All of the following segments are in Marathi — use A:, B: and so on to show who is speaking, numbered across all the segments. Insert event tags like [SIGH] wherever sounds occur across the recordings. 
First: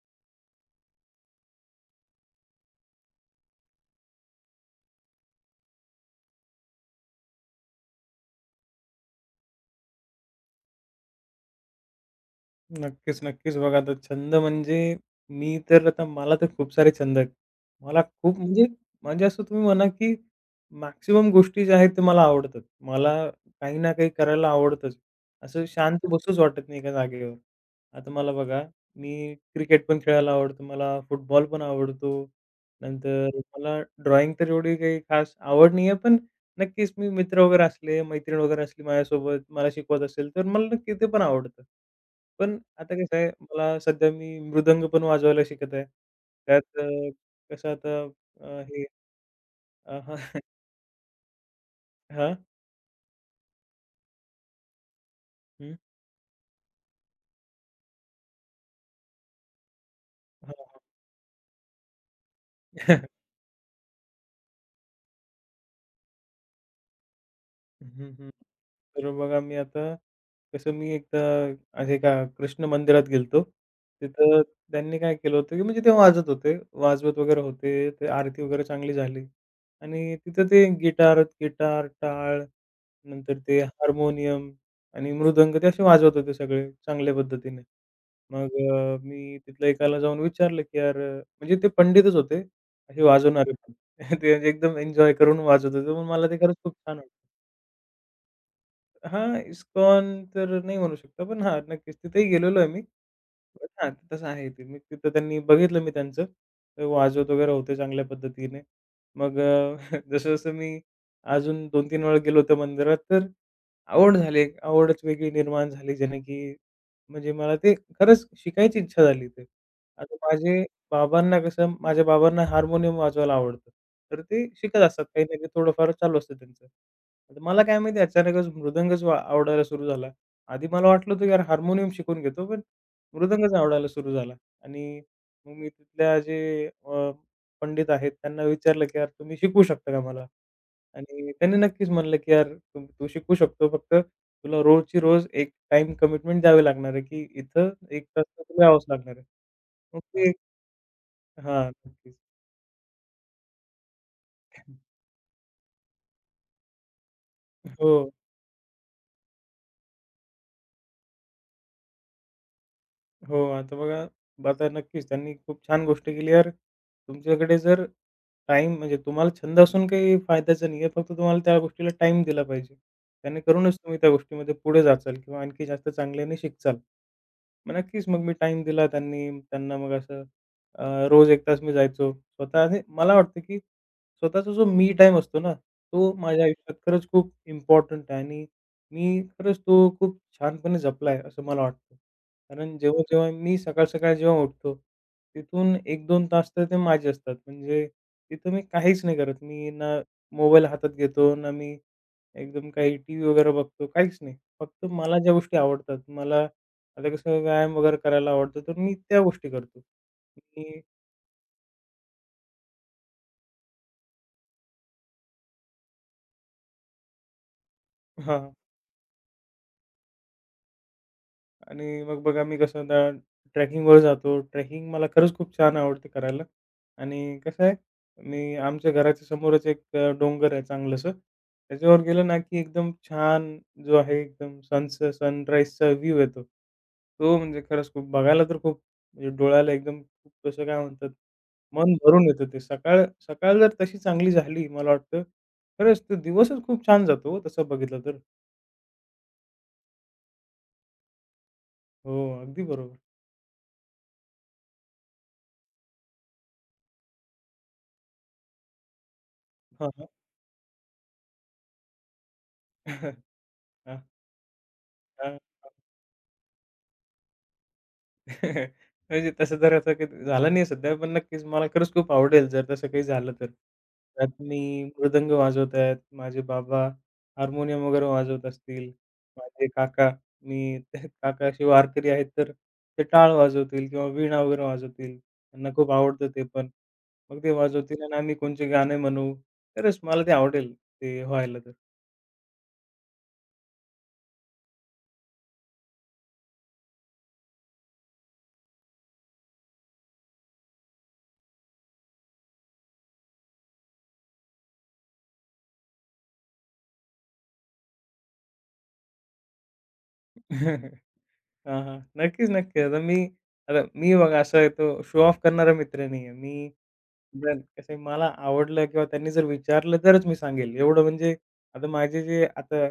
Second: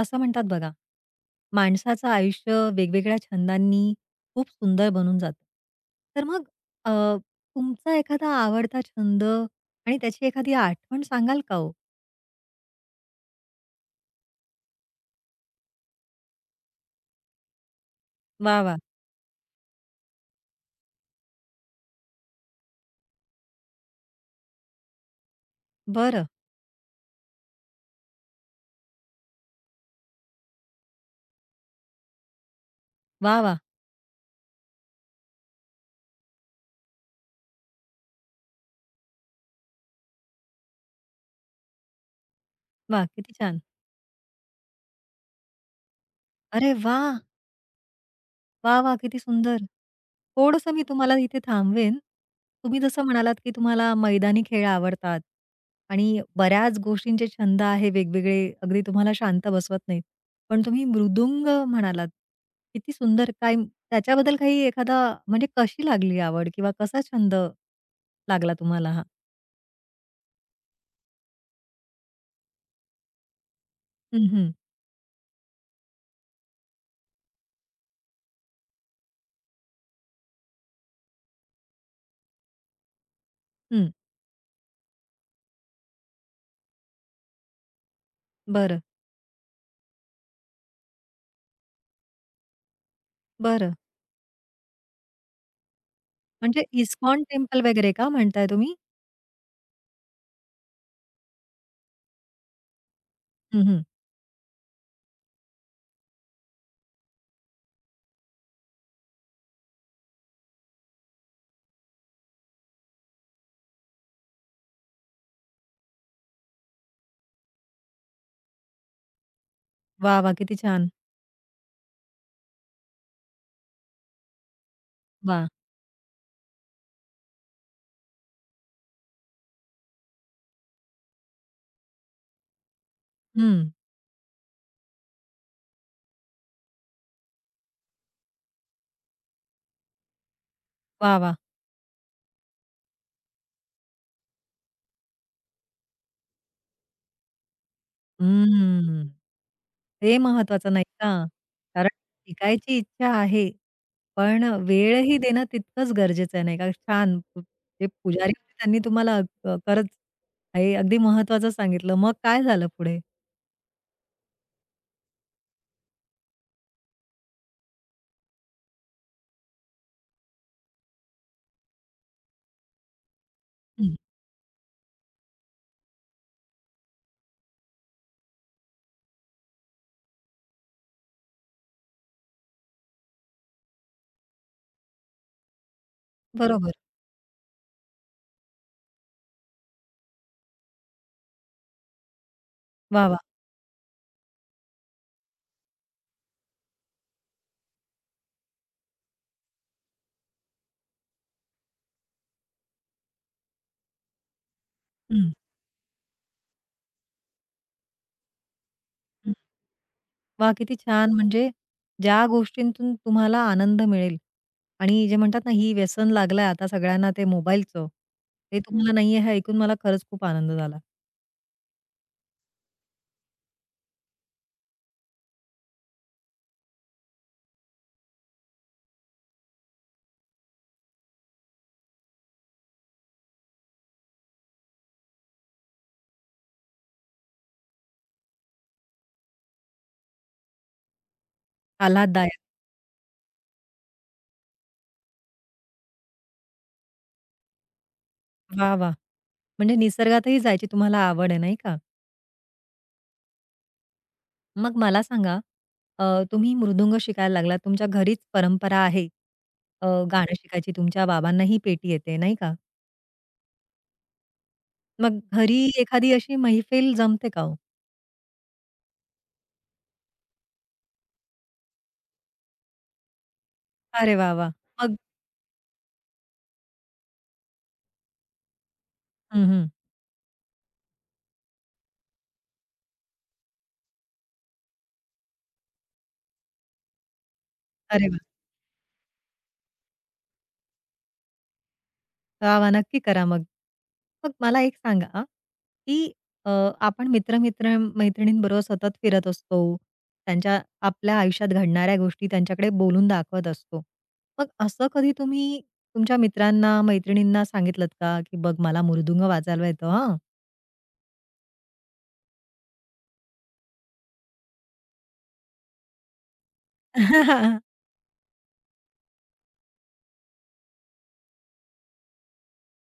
A: असं म्हणतात बघा, माणसाचं आयुष्य वेगवेगळ्या छंदांनी खूप सुंदर बनून जातं. तर मग अ, तुमचा एखादा आवडता छंद आणि त्याची एखादी आठवण सांगाल का हो?
B: नक्कीच, नक्कीच. बघा आता छंद म्हणजे मी तर आता मला तर खूप सारे छंद आहेत. मला खूप
A: वाह,
B: म्हणजे
A: वाह!
B: म्हणजे असं तुम्ही म्हणा, की मॅक्सिमम गोष्टी ज्या आहेत, ते मला आवडतात. मला काही ना काही करायला आवडतंच. असं शांत
A: बरं.
B: बसूच वाटत नाही एका जागेवर. आता मला बघा, मी क्रिकेट पण खेळायला आवडतं, मला फुटबॉल पण आवडतो. नंतर
A: वाह, वाह!
B: मला ड्रॉइंग तर एवढी काही खास आवड नाही आहे, पण नक्कीच मी मित्र वगैरे असले, मैत्रीण वगैरे असली माझ्यासोबत, मला शिकवत असेल, तर मला नक्की ते पण आवडतं. पण आता
A: वाह!
B: कसं आहे,
A: किती छान.
B: मला सध्या मी मृदंग पण वाजवायला शिकत आहे.
A: अरे
B: त्यात
A: वाह!
B: कसं आता
A: वाह!
B: हे
A: वाह! किती सुंदर.
B: हां,
A: थोडंसं मी तुम्हाला इथे थांबवेन.
B: हां,
A: तुम्ही जसं म्हणालात, की तुम्हाला मैदानी खेळ आवडतात
B: हं, हां, हां. हं,
A: आणि बऱ्याच गोष्टींचे छंद आहे वेगवेगळे, अगदी तुम्हाला शांत बसवत नाहीत. पण तुम्ही मृदुंग म्हणालात. किती
B: हं. [LAUGHS]
A: सुंदर. काय त्याच्याबद्दल काही एखादा म्हणजे कशी लागली आवड किंवा कसा छंद
B: [LAUGHS]
A: लागला तुम्हाला हा?
B: तर बघा मी आता कसं मी एकदा असे का कृष्ण मंदिरात गेलो होतो.
A: हं,
B: तिथं
A: हं.
B: त्यांनी काय केलं होतं, की म्हणजे ते वाजत होते. वाजवत वगैरे होते. ते आरती वगैरे चांगली झाली आणि तिथं ते गिटार, गिटार, टाळ, नंतर ते
A: हं.
B: हार्मोनियम आणि मृदंग ते असे वाजवत होते सगळे चांगल्या पद्धतीने. मग
A: बरं,
B: मी तिथल्या एकाला जाऊन विचारलं, की "यार" म्हणजे ते पंडितच होते, असे वाजवणारे पण.
A: बरं.
B: [LAUGHS] ते म्हणजे एकदम एन्जॉय करून वाजवत होते. मग मला ते खरंच
A: म्हणजे
B: खूप छान.
A: इस्कॉन टेम्पल वगैरे का म्हणताय तुम्ही?
B: हां, इस्कॉन तर नाही म्हणू शकत, पण हां, नक्कीच तिथेही गेलेलो आहे मी. पण
A: हं, हं.
B: हां, तसं आहे ते. मी तिथं त्यांनी बघितलं मी त्यांचं. ते वाजवत वगैरे होते चांगल्या पद्धतीने. मग [LAUGHS] जसं-जसं मी अजून 2-3 वेळा गेलो होतो मंदिरात, तर आवड झाली. एक आवडच वेगळी निर्माण झाली, ज्याने की म्हणजे मला ते खरंच शिकायची इच्छा झाली ते. आता
A: वाह! वाह! किती
B: माझे
A: छान.
B: बाबांना कसं माझ्या बाबांना हार्मोनियम वाजवायला आवडतं. तर ते शिकत असतात काही ना
A: वाह!
B: काही थोडंफार चालू असतं त्यांचं. आता मला काय माहिती अचानकच मृदंगच आवडायला सुरू झाला. आधी मला वाटलं होतं, यार हार्मोनियम शिकून घेतो, पण मृदंगच
A: हं.
B: आवडायला सुरू झाला आणि मग मी तिथल्या जे पंडित आहेत त्यांना विचारलं, की "यार तुम्ही शिकवू शकता का मला?"
A: वाह!
B: आणि
A: वाह!
B: त्यांनी नक्कीच म्हणलं, की "यार तू तू शिकू शकतो, फक्त तुला रोजची रोज एक टाईम कमिटमेंट द्यावी लागणार आहे, की इथं 1 तास तर तुला यावंच
A: हम्म.
B: लागणार आहे." मग
A: ते
B: ते
A: महत्वाचं नाही का?
B: हां,
A: कारण
B: नक्कीच.
A: शिकायची इच्छा आहे, पण
B: [LAUGHS]
A: वेळही देणं तितकंच गरजेचं आहे, नाही का? छान. पु- जे
B: हो.
A: पुजारी होते त्यांनी तुम्हाला खरंच हे अगदी महत्वाचं सांगितलं. मग काय झालं पुढे?
B: हो, आता बघा, आता नक्कीच त्यांनी खूप छान गोष्ट केली यार. तुमच्याकडे जर टाईम म्हणजे तुम्हाला छंद असून काही फायद्याचं नाही आहे. फक्त तुम्हाला त्या गोष्टीला टाईम दिला पाहिजे. त्याने करूनच
A: हं.
B: तुम्ही त्या गोष्टीमध्ये पुढे जाचाल किंवा आणखी जास्त चांगल्याने शिकचाल. मग नक्कीच मग मी टाईम दिला त्यांनी त्यांना मग असं अ, रोज 1 तास मी जायचो. स्वतः आणि मला वाटतं की स्वतःचा जो मी टाइम असतो ना, तो माझ्या
A: बरोबर.
B: आयुष्यात खरंच खूप इम्पॉर्टंट आहे आणि मी खरंच तो खूप छानपणे जपला आहे, असं मला वाटतं. कारण
A: वाह,
B: जेव्हा-जेव्हा
A: वाह!
B: मी सकाळ-सकाळी जेव्हा उठतो, तिथून एक 2 तास तर ते माझे असतात. म्हणजे तिथं मी काहीच नाही करत. मी ना मोबाईल हातात घेतो, ना मी एकदम काही टीव्ही वगैरे बघतो, काहीच नाही. फक्त मला
A: हं,
B: ज्या गोष्टी आवडतात, मला आता कसं व्यायाम वगैरे करायला आवडतं, तर मी त्या
A: हं.
B: गोष्टी करतो.
A: वाह! किती
B: मी
A: छान. म्हणजे ज्या गोष्टींतून तुम्हाला आनंद मिळेल आणि जे म्हणतात ना, ही व्यसन लागलंय आता सगळ्यांना ते मोबाईलचं,
B: हां.
A: ते तुम्हाला नाहीये हे ऐकून मला खरंच खूप आनंद झाला.
B: आणि मग बघा मी कसं आता ट्रेकिंगवर जातो. ट्रेकिंग मला खरंच खूप छान आवडते करायला आणि कसं आहे, मी आमच्या घराच्या समोरच एक डोंगर आहे चांगलंसं. त्याच्यावर गेलं ना, की एकदम छान जो आहे एकदम सनचं सनराईजचा व्ह्यू येतो. तो म्हणजे खरंच खूप बघायला तर खूप म्हणजे डोळ्याला एकदम खूप कसं काय म्हणतात, मन भरून
A: आल्हाददायक.
B: येतं ते. सकाळ सकाळ जर तशी चांगली झाली मला वाटतं, खरंच तो दिवसच खूप छान जातो हो तसं बघितलं तर.
A: वाह, वाह! म्हणजे निसर्गातही जायची तुम्हाला आवड आहे, नाही का?
B: हो, अगदी बरोबर.
A: मग मला सांगा, अ, तुम्ही मृदुंग शिकायला लागलात. तुमच्या घरीच परंपरा आहे
B: हां, हां.
A: गाणं शिकायची. तुमच्या बाबांनाही पेटी येते, नाही का?
B: [LAUGHS]
A: मग
B: हां,
A: घरी
B: हां.
A: एखादी अशी मैफिल जमते का हो?
B: [LAUGHS] म्हणजे तसं तर आता काही झालं नाही सध्या, पण नक्कीच मला खरंच खूप आवडेल जर तसं काही झालं तर.
A: अरे वाह,
B: त्यात
A: वाह!
B: मी
A: मग
B: मृदंग वाजवत आहेत, माझे बाबा हार्मोनियम वगैरे वाजवत असतील,
A: हं,
B: माझे
A: हं.
B: काका मी [LAUGHS] काका असे वारकरी आहेत, तर ते टाळ वाजवतील किंवा वीणा वगैरे वाजवतील. त्यांना खूप आवडतं ते पण. मग ते वाजवतील
A: अरे
B: आणि
A: वाह!
B: आम्ही कोणचे गाणे म्हणू. खरंच मला ते आवडेल ते व्हायला.
A: वाह, वाह! नक्की करा मग. मग मला एक सांगा, की अ, आपण मित्र-मित्र मैत्रिणींबरोबर सतत फिरत असतो. त्यांच्या आपल्या आयुष्यात घडणाऱ्या गोष्टी त्यांच्याकडे बोलून दाखवत असतो. मग असं कधी तुम्ही तुमच्या मित्रांना, मैत्रिणींना सांगितलंत का, की "बघ मला मृदुंग वाजवायला येतो हां."
B: [LAUGHS] हां, हां. नक्कीच, नक्कीच. आता मी आता मी बघा असा तो शो ऑफ करणारा मित्र नाही आहे. मी जर
A: [LAUGHS]
B: कसं आहे मला आवडलं किंवा त्यांनी जर विचारलं तरच मी सांगेल. एवढं म्हणजे आता माझे जे आता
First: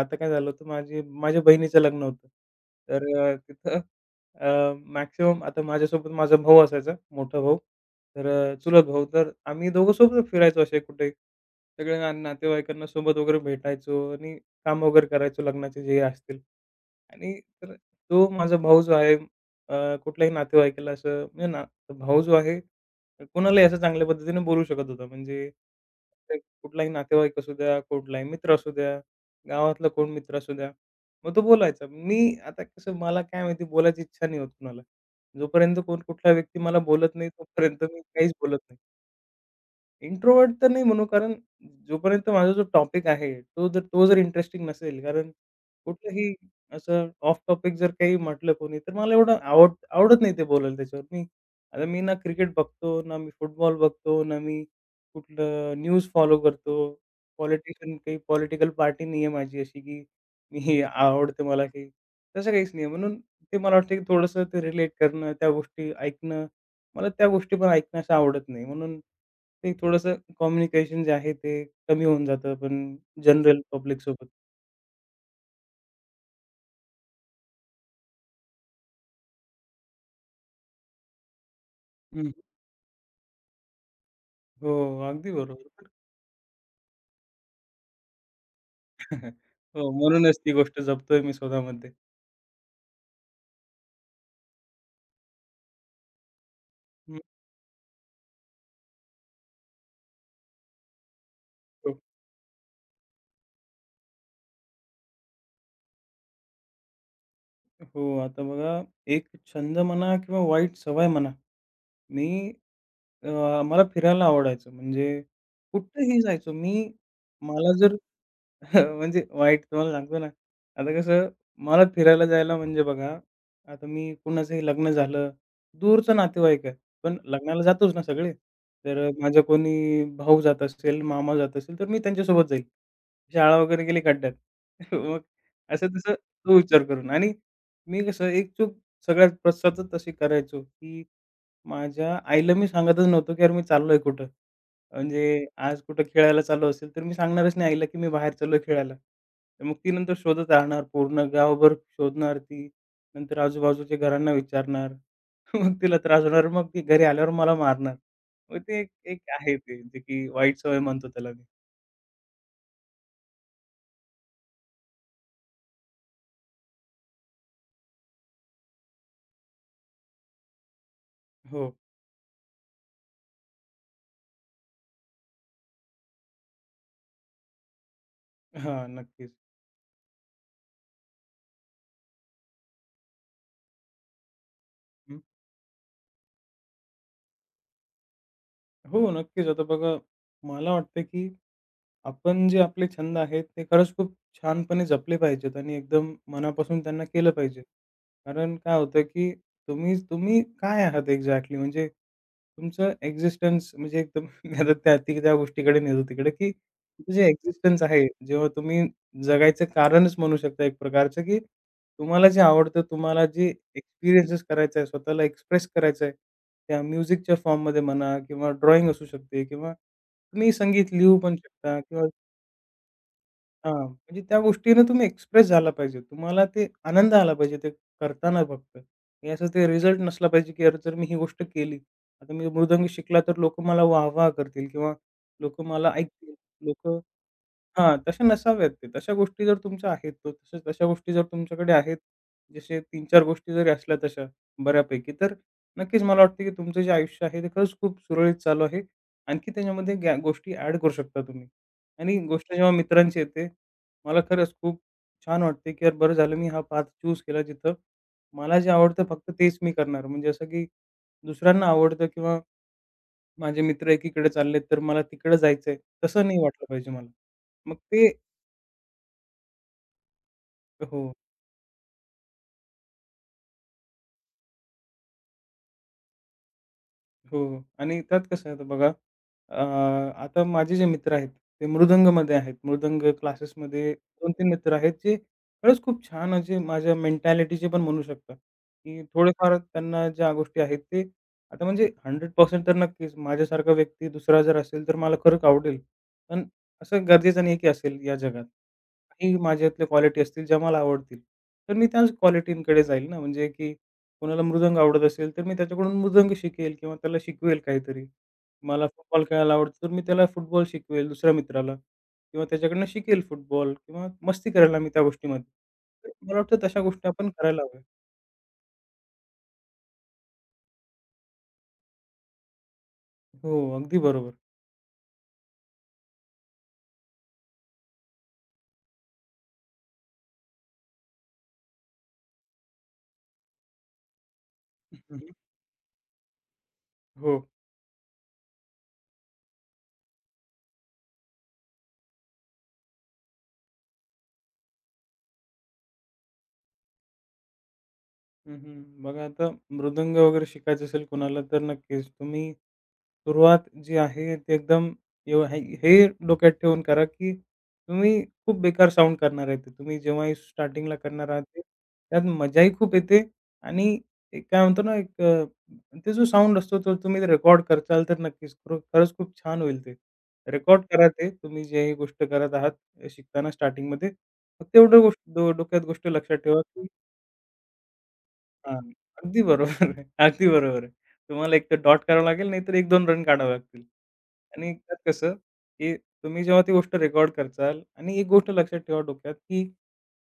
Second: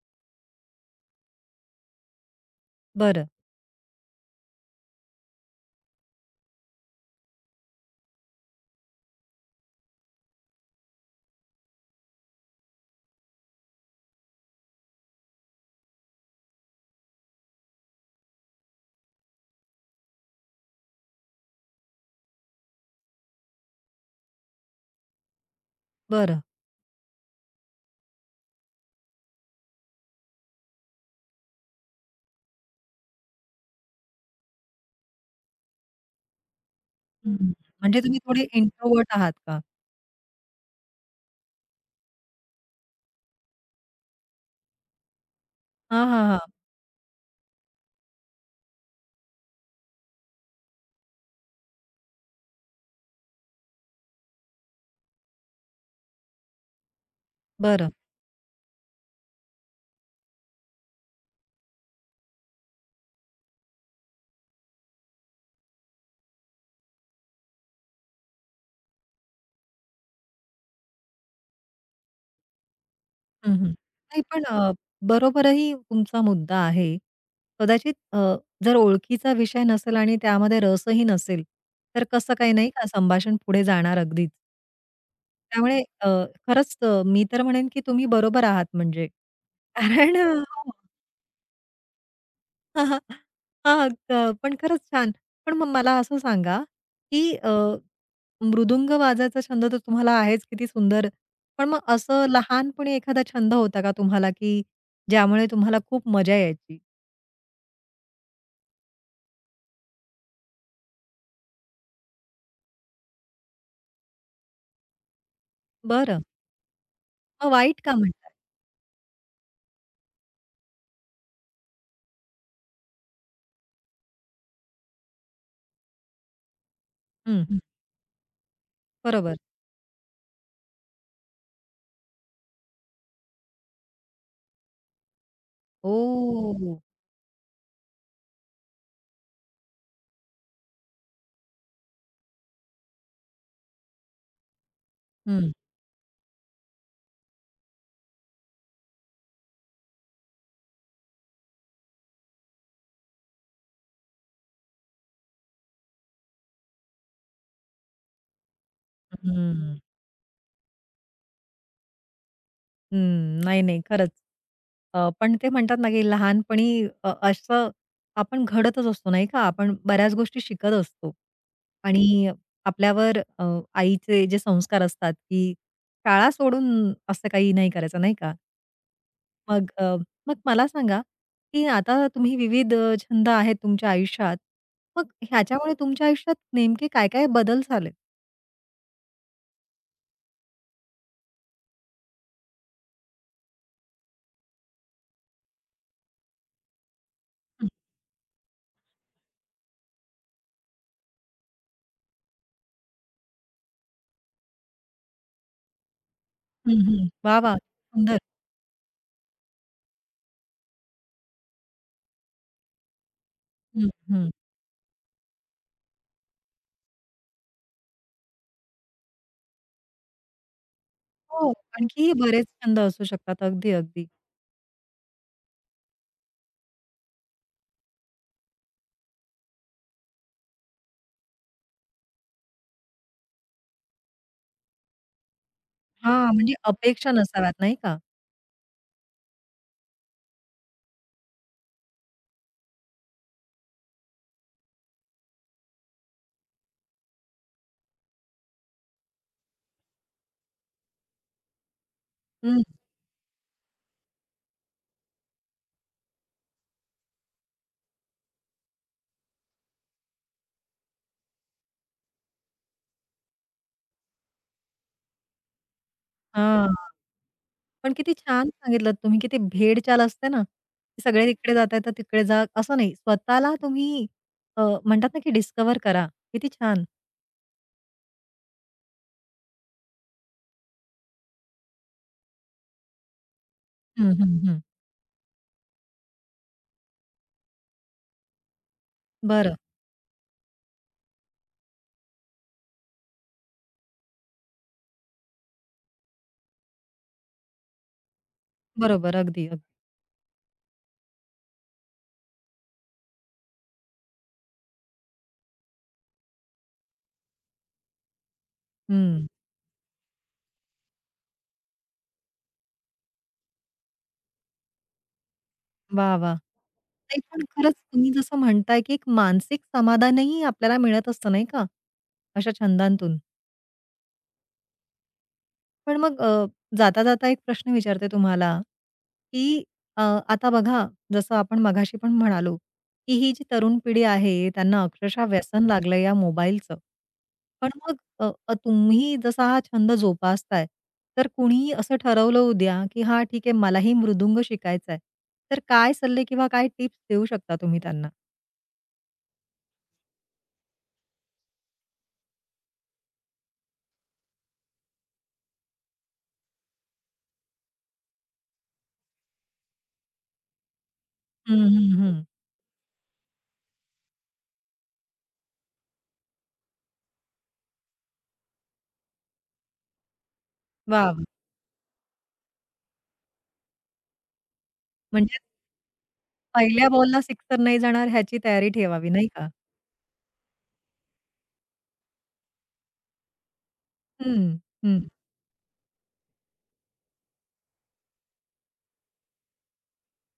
B: आता काय झालं होतं माझ्या बहिणीचं लग्न होतं. तर
A: बरं,
B: तिथं मॅक्सिमम आता माझ्यासोबत माझा भाऊ असायचा, मोठा भाऊ. तर चुलत भाऊ. तर आम्ही दोघं सोबत फिरायचो असे कुठे. सगळ्या नातेवाईकांना सोबत वगैरे भेटायचो आणि काम वगैरे करायचो लग्नाचे जे असतील. आणि तर तो माझा भाऊ जो आहे कुठल्याही नातेवाईकाला असं म्हणजे ना भाऊ जो आहे कोणालाही असं चांगल्या पद्धतीने बोलू शकत होता. म्हणजे ते
A: बरं.
B: कुठलाही नातेवाईक असू द्या, कुठलाही मित्र असू द्या, गावातला कोण मित्र असू द्या. मग तो बोलायचा. मी आता कसं मला काय माहिती बोलायची इच्छा नाही होत कुणाला. जोपर्यंत कोण कुठला व्यक्ती मला बोलत नाही,
A: हं.
B: तोपर्यंत मी
A: म्हणजे तुम्ही
B: काहीच
A: थोडे
B: बोलत नाही.
A: इंट्रोव्हर्ट आहात का?
B: इंट्रोवर्ट तर नाही म्हणू, कारण जोपर्यंत माझा जो टॉपिक आहे, तो जर इंटरेस्टिंग नसेल, कारण
A: हां, हां,
B: कुठलंही
A: हां.
B: असं ऑफ टॉपिक जर काही म्हटलं कोणी, तर मला एवढं आवडत नाही ते बोलायला त्याच्यावर. मी आता मी ना क्रिकेट बघतो, ना मी फुटबॉल बघतो, ना मी कुठलं न्यूज फॉलो करतो.
A: बरं.
B: पॉलिटिशियन काही पॉलिटिकल पार्टी नाही आहे माझी अशी, की मी [LAUGHS] आवडते मला काही. तसं काहीच नाही म्हणून ते मला वाटतं, की थोडंसं ते रिलेट करणं, त्या गोष्टी ऐकणं मला त्या गोष्टी पण ऐकण्यास आवडत नाही. म्हणून ते थोडंसं कम्युनिकेशन जे आहे ते कमी होऊन जातं पण
A: हं,
B: जनरल
A: हं. नाही
B: पब्लिकसोबत.
A: पण बरोबरही तुमचा मुद्दा आहे. कदाचित जर ओळखीचा विषय नसेल आणि त्यामध्ये रसही नसेल, तर
B: हं.
A: कसं काही नाही का संभाषण पुढे जाणार अगदीच.
B: हो, अगदी
A: त्यामुळे
B: बरोबर.
A: खरंच मी तर म्हणेन की तुम्ही बरोबर आहात म्हणजे.
B: [LAUGHS] हो,
A: कारण
B: म्हणूनच ती
A: हो.
B: गोष्ट जपतोय मी स्वतःमध्ये.
A: [LAUGHS] हां, हां. पण खरंच छान. पण मग मला असं सांगा,
B: हं.
A: की मृदुंग वाजायचा छंद तर तुम्हाला आहेच किती सुंदर. पण मग
B: हो,
A: असं लहानपणी एखादा छंद होता का तुम्हाला, की ज्यामुळे तुम्हाला खूप मजा यायची?
B: हो. आता बघा एक छंद म्हणा किंवा वाईट सवय म्हणा, मी मला फिरायला आवडायचं म्हणजे कुठेही
A: बरं.
B: जायचो मी.
A: मग
B: मला
A: वाईट का
B: जर
A: म्हणताय?
B: [LAUGHS] म्हणजे वाईट तुम्हाला सांगतो ना, आता कसं मला फिरायला जायला म्हणजे बघा, आता मी कुणाचंही लग्न झालं, दूरचा नातेवाईक आहे, पण
A: हं, हं.
B: लग्नाला जातोच ना सगळे. तर
A: बरोबर.
B: माझा कोणी भाऊ जात असेल, मामा जात असेल, तर मी त्यांच्यासोबत जाईल. शाळा वगैरे गेली खड्ड्यात. [LAUGHS] मग असं-तसं तो
A: ओह!
B: विचार करून आणि मी कसं एक चूक सगळ्यात सतत अशी करायचो, की माझ्या आईला मी सांगतच नव्हतो, की "अरे, मी चाललोय कुठं." म्हणजे
A: हं,
B: आज कुठं खेळायला चाललो असेल, तर मी सांगणारच नाही आईला, की मी बाहेर चाललोय खेळायला. तर मग ती नंतर शोधत राहणार, पूर्ण गावभर शोधणार ती. नंतर आजूबाजूच्या घरांना विचारणार. [LAUGHS] मग तिला त्रास होणार. मग ती घरी आल्यावर मला मारणार. मग ते एक एक आहे
A: हं,
B: ते, जे की वाईट सवय म्हणतो त्याला मी.
A: हं. नाही, नाही. खरंच. पण ते म्हणतात ना, की लहानपणी असं आपण घडतच असतो नाही का? आपण बऱ्याच गोष्टी शिकत असतो.
B: हो.
A: आणि आपल्यावर आईचे जे संस्कार असतात, की शाळा सोडून असं काही नाही करायचं नाही का?
B: हां, नक्कीच.
A: मग मग मला सांगा, की आता तुम्ही विविध छंद आहेत तुमच्या आयुष्यात. मग
B: हं.
A: ह्याच्यामुळे तुमच्या आयुष्यात नेमके काय-काय बदल झालेत?
B: हो, नक्कीच. आता बघा, मला वाटतं, की आपण जे आपले छंद आहेत, ते खरंच खूप छानपणे जपले पाहिजेत आणि एकदम मनापासून त्यांना केलं पाहिजे.
A: हं,
B: कारण काय होतं, की तुम्ही तुम्ही काय आहात एक्झॅक्टली म्हणजे तुमचं एक्झिस्टन्स म्हणजे एकदम [LAUGHS] मी आता त्या गोष्टीकडे नेतो तिकडे, की
A: हं, हं.
B: तुमचं जे
A: वाह! वाह!
B: एक्झिस्टन्स आहे,
A: सुंदर.
B: जेव्हा तुम्ही जगायचं कारणच म्हणू शकता एक प्रकारचं, की तुम्हाला जे आवडतं, तुम्हाला जे
A: हं, हं.
B: एक्सपिरियन्सेस करायचा आहे, स्वतःला एक्सप्रेस करायचं आहे, त्या म्युझिकच्या फॉर्ममध्ये म्हणा किंवा ड्रॉइंग असू शकते किंवा तुम्ही संगीत लिहू पण
A: हो,
B: शकता किंवा
A: आणखीही बरेच छंद असू शकतात. अगदी,
B: हां,
A: अगदी.
B: म्हणजे त्या गोष्टीने तुम्ही एक्सप्रेस झाला पाहिजे. तुम्हाला ते आनंद आला पाहिजे ते करताना फक्त. हे असं ते रिझल्ट नसला पाहिजे, की अरे जर मी ही गोष्ट केली, आता मी मृदंग शिकला तर लोकं मला वाह-वाह करतील किंवा लोकं मला
A: हां,
B: ऐकतील.
A: म्हणजे
B: लोकं
A: अपेक्षा नसाव्यात नाही
B: हां,
A: का?
B: तशा नसाव्यात ते. तशा गोष्टी जर तुमच्या आहेत, तर तशा तशा गोष्टी जर तुमच्याकडे आहेत, जसे 3-4 गोष्टी जरी असल्या तशा बऱ्यापैकी, तर नक्कीच मला वाटतं की तुमचं जे आयुष्य आहे, ते खरंच खूप सुरळीत चालू आहे. आणखी त्याच्यामध्ये ग्या गोष्टी ॲड करू शकता तुम्ही. आणि गोष्ट
A: हं.
B: जेव्हा मित्रांची येते, मला खरंच खूप छान वाटते की यार बरं झालं मी हा पाथ चूज केला जिथं मला जे आवडतं फक्त तेच मी करणार. म्हणजे असं की दुसऱ्यांना आवडतं किंवा माझे मित्र एकीकडे चाललेत, तर मला तिकडे जायचंय, तसं नाही वाटलं
A: हां,
B: पाहिजे मला. मग
A: पण
B: ते
A: किती छान सांगितलत तुम्ही, की ते भेडचाल असते ना, की
B: हो,
A: सगळे तिकडे जातायत तर तिकडे जा, असं नाही. स्वतःला तुम्ही म्हणतात ना, की डिस्कव्हर करा. किती छान.
B: हो. आणि त्यात कसं आहे आता बघा, अ, आता माझे जे मित्र आहेत, ते मृदंगमध्ये आहेत. मृदंग क्लासेसमध्ये
A: हं, हं,
B: 2-3
A: हं.
B: मित्र आहेत, जे खरंच खूप छान असे माझ्या मेंटॅलिटीचे पण म्हणू शकता, की थोडेफार
A: बरं.
B: त्यांना ज्या गोष्टी आहेत ते आता म्हणजे 100% तर नक्कीच माझ्यासारखा व्यक्ती दुसरा जर असेल, तर मला खरंच आवडेल. पण असं गरजेचं नाही की असेल या जगात.
A: बरोबर.
B: काही
A: अगदी, अगदी.
B: माझ्यातल्या क्वालिटी असतील ज्या मला आवडतील, तर मी त्याच क्वालिटींकडे जाईल ना. म्हणजे की कोणाला मृदंग आवडत असेल, तर मी त्याच्याकडून मृदंग शिकेल किंवा त्याला शिकवेल काहीतरी. मला फुटबॉल
A: हं.
B: खेळायला आवडतो, तर मी त्याला फुटबॉल शिकवेल दुसऱ्या मित्राला किंवा त्याच्याकडनं शिकेल फुटबॉल किंवा मस्ती करायला मी त्या गोष्टीमध्ये. तर
A: वा, वा,
B: मला वाटतं तशा गोष्टी
A: नाही
B: आपण
A: पण
B: करायला
A: खरंच
B: हव्या.
A: तुम्ही जसं म्हणताय, की एक मानसिक समाधानही आपल्याला मिळत असतं नाही का, अशा छंदांतून?
B: हो, अगदी बरोबर.
A: पण मग जाता-जाता एक प्रश्न विचारते तुम्हाला, की अ, आता बघा, जसं आपण मघाशी पण म्हणालो, की ही जी तरुण पिढी आहे, त्यांना
B: हं,
A: अक्षरशः व्यसन लागलं या मोबाईलचं.
B: हो.
A: पण मग अ, अ, तुम्ही जसा हा छंद जोपासताय, तर कुणीही असं ठरवलं उद्या, की "हां, ठीक आहे, मलाही मृदुंग शिकायचा आहे." तर काय सल्ले किंवा काय टिप्स देऊ शकता तुम्ही त्यांना?
B: हं, हं. बघा आता मृदंग वगैरे शिकायचं असेल कोणाला तर नक्कीच तुम्ही सुरुवात जी आहे ती एकदम एव हे हे डोक्यात ठेवून करा, की तुम्ही खूप बेकार साउंड करणार आहे ते. तुम्ही जेव्हाही स्टार्टिंगला करणार आहात
A: हं,
B: ते,
A: हं,
B: त्यात
A: हं.
B: मजाही खूप येते आणि एक काय म्हणतो ना, एक ते जो साउंड असतो तो तुम्ही रेकॉर्ड करचाल तर नक्कीच खरंच खूप छान होईल ते. रेकॉर्ड
A: वाह!
B: करा
A: वाह!
B: ते तुम्ही जे ही गोष्ट करत आहात शिकताना स्टार्टिंगमध्ये. फक्त एवढं गोष्ट
A: म्हणजे
B: डोक्यात गोष्ट लक्षात ठेवा,
A: पहिल्या बॉलला सिक्सर नाही जाणार ह्याची तयारी
B: हां.
A: ठेवावी, नाही
B: अगदी
A: का?
B: बरोबर आहे. अगदी बरोबर आहे. तुम्हाला एक तर डॉट करावं लागेल, नाहीतर एक दोन रन काढावे लागतील.
A: हं,
B: आणि त्यात
A: हं.
B: कसं, की तुम्ही जेव्हा ती गोष्ट रेकॉर्ड करचाल आणि एक गोष्ट लक्षात ठेवा डोक्यात, की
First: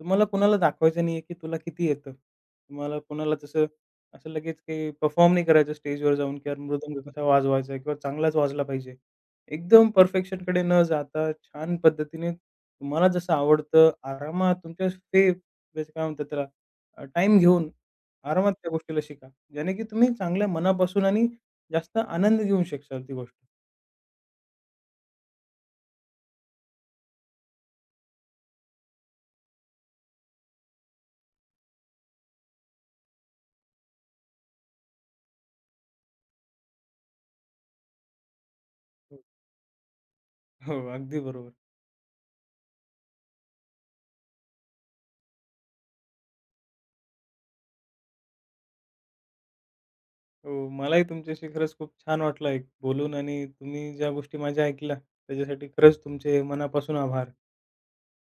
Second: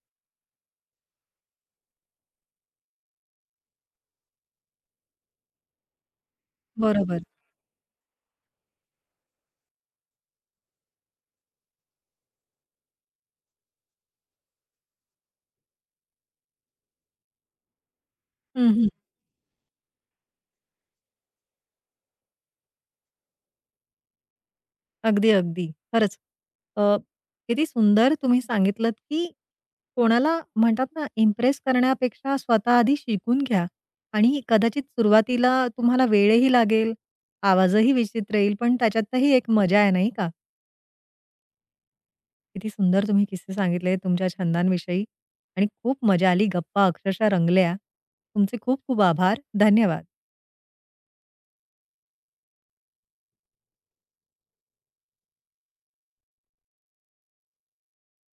B: तुम्हाला कोणाला दाखवायचं नाहीये, की तुला किती येतं. तुम्हाला कोणाला तसं असं लगेच काही परफॉर्म नाही करायचं स्टेजवर जाऊन, की यार मृदंग कसा
A: बरोबर.
B: वाजवायचा किंवा चांगलाच वाजला पाहिजे. एकदम परफेक्शनकडे न जाता छान पद्धतीने तुम्हाला जसं आवडतं आरामात तुमच्या ते काय म्हणतात त्याला टाईम घेऊन आरामात त्या
A: हं, हं.
B: गोष्टीला शिका. ज्याने की तुम्ही चांगल्या मनापासून आणि जास्त आनंद घेऊ शकाल ती गोष्ट.
A: अगदी, अगदी. खरंच. अ, किती सुंदर तुम्ही सांगितलत, की कोणाला म्हणतात ना, इम्प्रेस करण्यापेक्षा स्वतः आधी शिकून घ्या आणि कदाचित सुरुवातीला तुम्हाला वेळही लागेल, आवाजही विचित्र येईल, पण त्याच्यातही एक मजा आहे, नाही का?
B: हो, अगदी बरोबर.
A: किती सुंदर तुम्ही किस्से सांगितले तुमच्या छंदांविषयी आणि खूप मजा आली. गप्पा अक्षरशः रंगल्या. तुमचे खूप खूप आभार. धन्यवाद.
B: हो, मलाही तुमच्याशी खरंच खूप छान वाटलं एक बोलून आणि तुम्ही ज्या गोष्टी माझ्या ऐकल्या त्याच्यासाठी खरंच तुमचे मनापासून आभार.